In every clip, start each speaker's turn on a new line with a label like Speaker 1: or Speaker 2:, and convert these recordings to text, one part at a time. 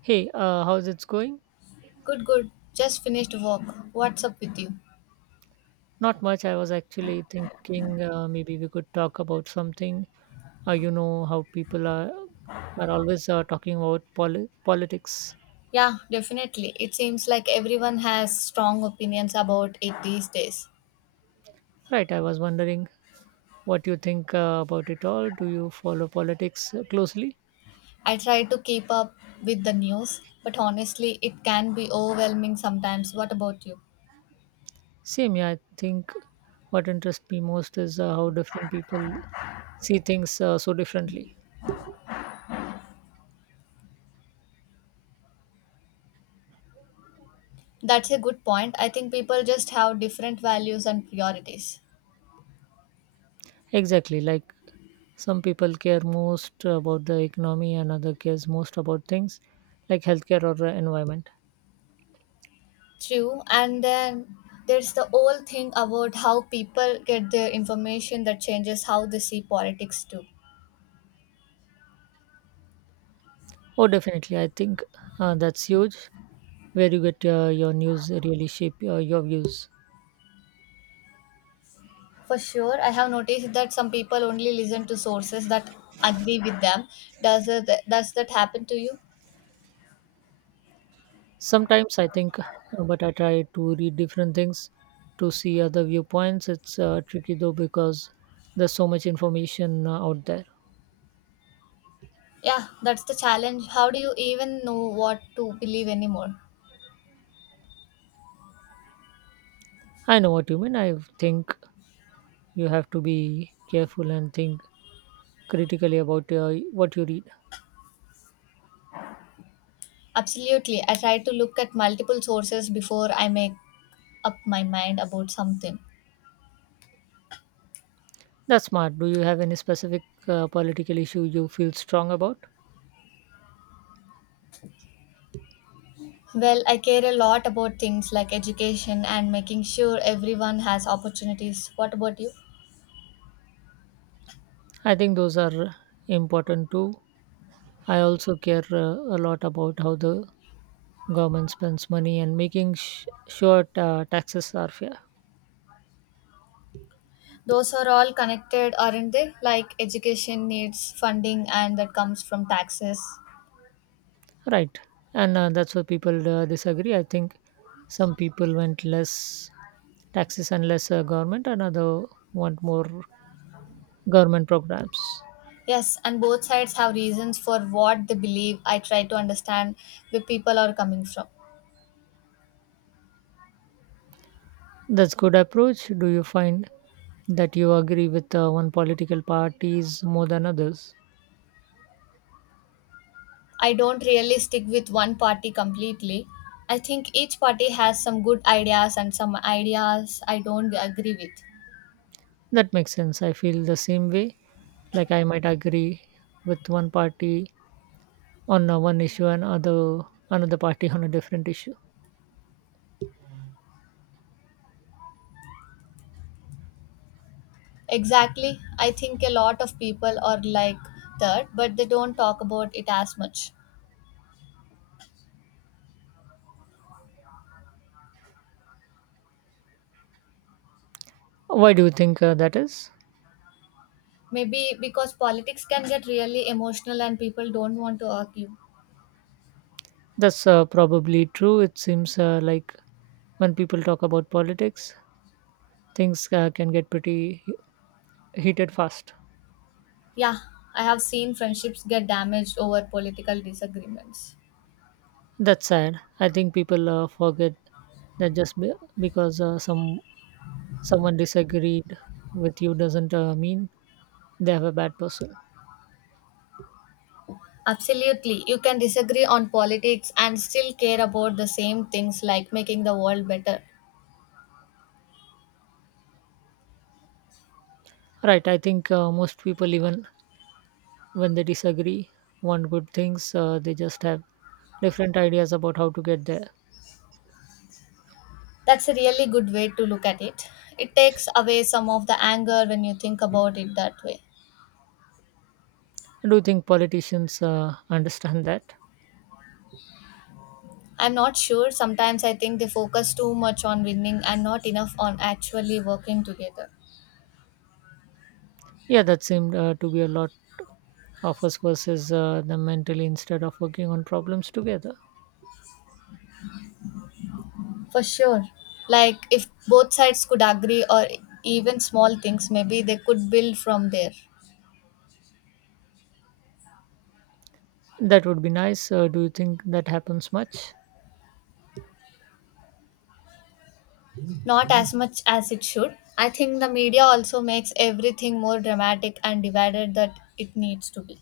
Speaker 1: Hey, how's it's going?
Speaker 2: Good, good. Just finished work. What's up with you?
Speaker 1: Not much. I was actually thinking maybe we could talk about something. You know how people are always talking about politics,
Speaker 2: Yeah, definitely. It seems like everyone has strong opinions about it these days.
Speaker 1: right? I was wondering what you think about it all. Do you follow politics closely?
Speaker 2: I try to keep up with the news, but honestly, it can be overwhelming sometimes. What about you?
Speaker 1: Same, yeah. I think what interests me most is how different people see things so differently.
Speaker 2: That's a good point. I think people just have different values and priorities.
Speaker 1: Exactly, like some people care most about the economy and other cares most about things like healthcare or environment.
Speaker 2: True. And then there's the whole thing about how people get their information that changes how they see politics too.
Speaker 1: Oh, definitely. I think that's huge where you get your news really shape your views.
Speaker 2: For sure, I have noticed that some people only listen to sources that agree with them. Does that happen to you?
Speaker 1: Sometimes I think, but I try to read different things to see other viewpoints. It's tricky though because there's so much information out there.
Speaker 2: Yeah, that's the challenge. How do you even know what to believe anymore?
Speaker 1: I know what you mean. I think you have to be careful and think critically about what you read.
Speaker 2: Absolutely. I try to look at multiple sources before I make up my mind about something.
Speaker 1: That's smart. Do you have any specific political issue you feel strong about?
Speaker 2: Well, I care a lot about things like education and making sure everyone has opportunities. What about you?
Speaker 1: I think those are important too. I also care a lot about how the government spends money and making sure taxes are fair.
Speaker 2: Those are all connected, aren't they? Like, education needs funding and that comes from taxes.
Speaker 1: Right. And that's where people disagree. I think some people want less taxes and less government, another want more government programs.
Speaker 2: Yes, and both sides have reasons for what they believe. I try to understand where people are coming from.
Speaker 1: That's good approach. Do you find that you agree with one political parties more than others?
Speaker 2: I don't really stick with one party completely. I think each party has some good ideas and some ideas I don't agree with.
Speaker 1: That makes sense. I feel the same way. Like I might agree with one party on one issue and other another party on a different issue.
Speaker 2: Exactly. I think a lot of people are like that, but they don't talk about it as much.
Speaker 1: Why do you think that is?
Speaker 2: Maybe because politics can get really emotional and people don't want to argue.
Speaker 1: That's probably true. It seems like when people talk about politics, things can get pretty heated fast.
Speaker 2: Yeah, I have seen friendships get damaged over political disagreements.
Speaker 1: That's sad. I think people forget that just because someone disagreed with you doesn't mean they have a bad person
Speaker 2: Absolutely. You can disagree on politics and still care about the same things, like making the world better.
Speaker 1: right I think most people even when they disagree want good things, they just have different ideas about how to get there.
Speaker 2: That's a really good way to look at it. It takes away some of the anger when you think about it that way.
Speaker 1: I do you think politicians understand that.
Speaker 2: I'm not sure. Sometimes I think they focus too much on winning and not enough on actually working together.
Speaker 1: Yeah, that seemed to be a lot of us versus them mentally instead of working on problems together.
Speaker 2: For sure. Like, if both sides could agree or even small things, maybe they could build from there.
Speaker 1: That would be nice, do you think that happens much?
Speaker 2: Not as much as it should. I think the media also makes everything more dramatic and divided that it needs to be.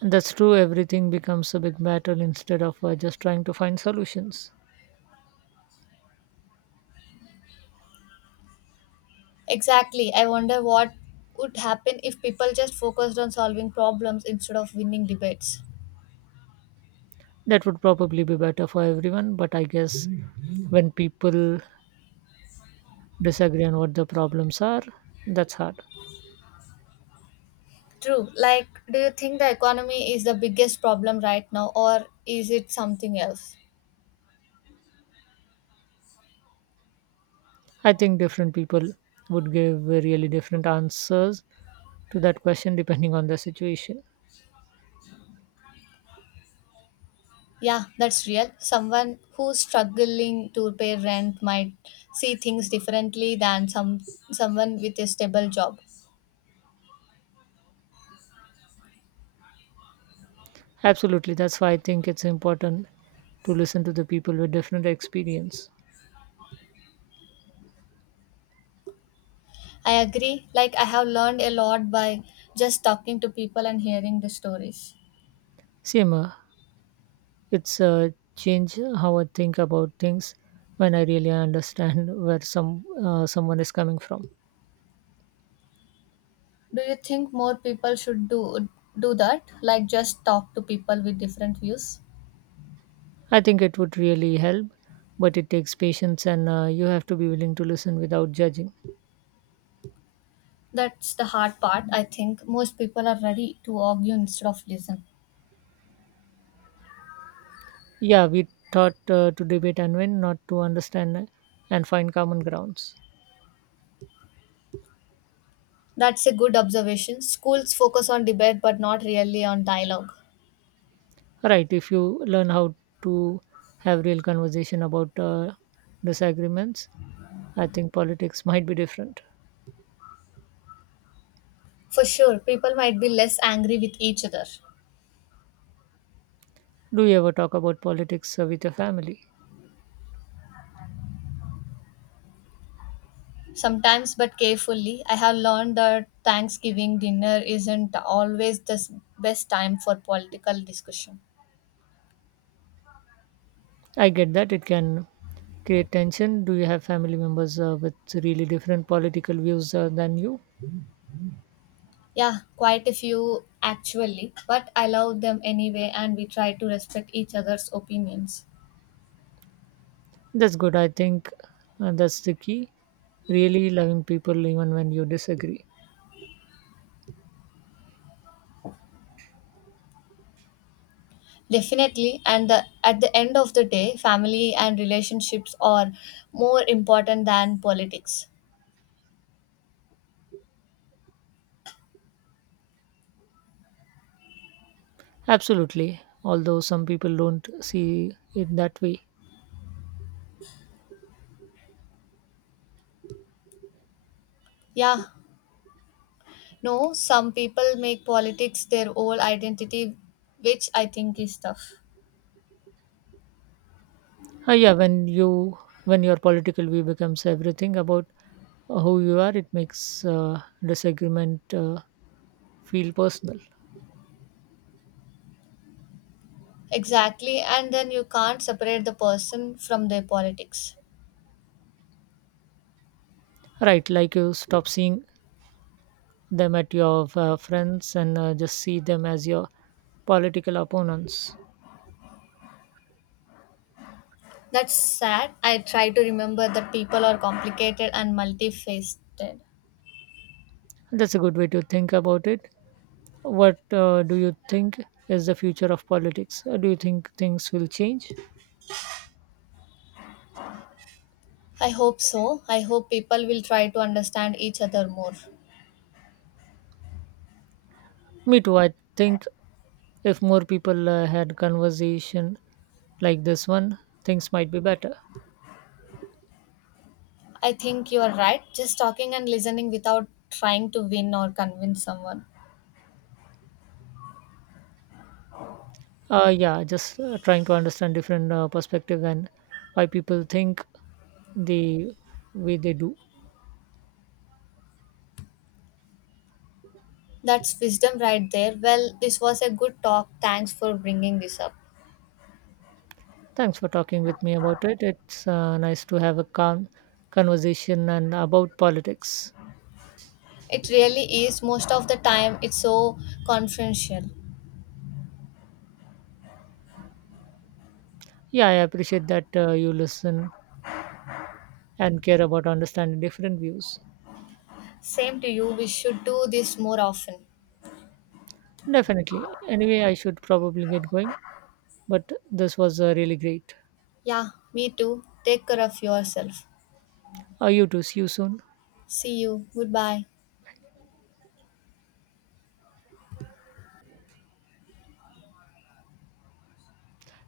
Speaker 1: That's true, everything becomes a big battle instead of just trying to find solutions.
Speaker 2: Exactly. I wonder what would happen if people just focused on solving problems instead of winning debates.
Speaker 1: That would probably be better for everyone, but I guess when people disagree on what the problems are, that's hard.
Speaker 2: True. Like, do you think the economy is the biggest problem right now, or is it something else?
Speaker 1: I think different people would give really different answers to that question depending on the situation.
Speaker 2: Yeah, that's real. Someone who's struggling to pay rent might see things differently than someone with a stable job.
Speaker 1: Absolutely, that's why I think it's important to listen to the people with different experience.
Speaker 2: I agree. Like, I have learned a lot by just talking to people and hearing the stories.
Speaker 1: Same, it's change how I think about things when I really understand where someone is coming from.
Speaker 2: Do you think more people should do that? Like, just talk to people with different views.
Speaker 1: I think it would really help, but it takes patience and you have to be willing to listen without judging.
Speaker 2: That's the hard part. I think most people are ready to argue instead of listen.
Speaker 1: Yeah, we taught to debate and win, not to understand and find common grounds.
Speaker 2: That's a good observation. Schools focus on debate but not really on dialogue.
Speaker 1: Right, if you learn how to have real conversation about disagreements, I think politics might be different.
Speaker 2: For sure, people might be less angry with each other.
Speaker 1: Do you ever talk about politics with your family?
Speaker 2: Sometimes, but carefully, I have learned that Thanksgiving dinner isn't always the best time for political discussion.
Speaker 1: I get that it can create tension. Do you have family members with really different political views than you?
Speaker 2: Yeah, quite a few actually, but I love them anyway, and we try to respect each other's opinions.
Speaker 1: That's good. I think that's the key. Really loving people even when you disagree.
Speaker 2: Definitely, and at the end of the day, family and relationships are more important than politics.
Speaker 1: Absolutely. Although some people don't see it that way.
Speaker 2: Yeah, no, some people make politics their whole identity, which I think is tough.
Speaker 1: Yeah, when you when your political view becomes everything about who you are, it makes disagreement feel personal.
Speaker 2: Exactly, and then you can't separate the person from their politics.
Speaker 1: Right, like you stop seeing them at your friends and just see them as your political opponents.
Speaker 2: That's sad. I try to remember that people are complicated and multifaceted.
Speaker 1: That's a good way to think about it. What do you think is the future of politics? Do you think things will change?
Speaker 2: I hope so. I hope people will try to understand each other more.
Speaker 1: Me too. I think if more people had conversation like this one, things might be better.
Speaker 2: I think you are right. Just talking and listening without trying to win or convince someone.
Speaker 1: Yeah, just trying to understand different perspective and why people think the way they do.
Speaker 2: That's wisdom right there. Well, this was a good talk. Thanks for bringing this up.
Speaker 1: Thanks for talking with me about it. It's nice to have a calm conversation and about politics.
Speaker 2: It really is. Most of the time, it's so confidential.
Speaker 1: Yeah, I appreciate that you listen and care about understanding different views.
Speaker 2: Same to you. We should do this more often.
Speaker 1: Definitely. Anyway, I should probably get going, but this was really great.
Speaker 2: Yeah, me too. Take care of yourself.
Speaker 1: You too. See you soon.
Speaker 2: See you. Goodbye.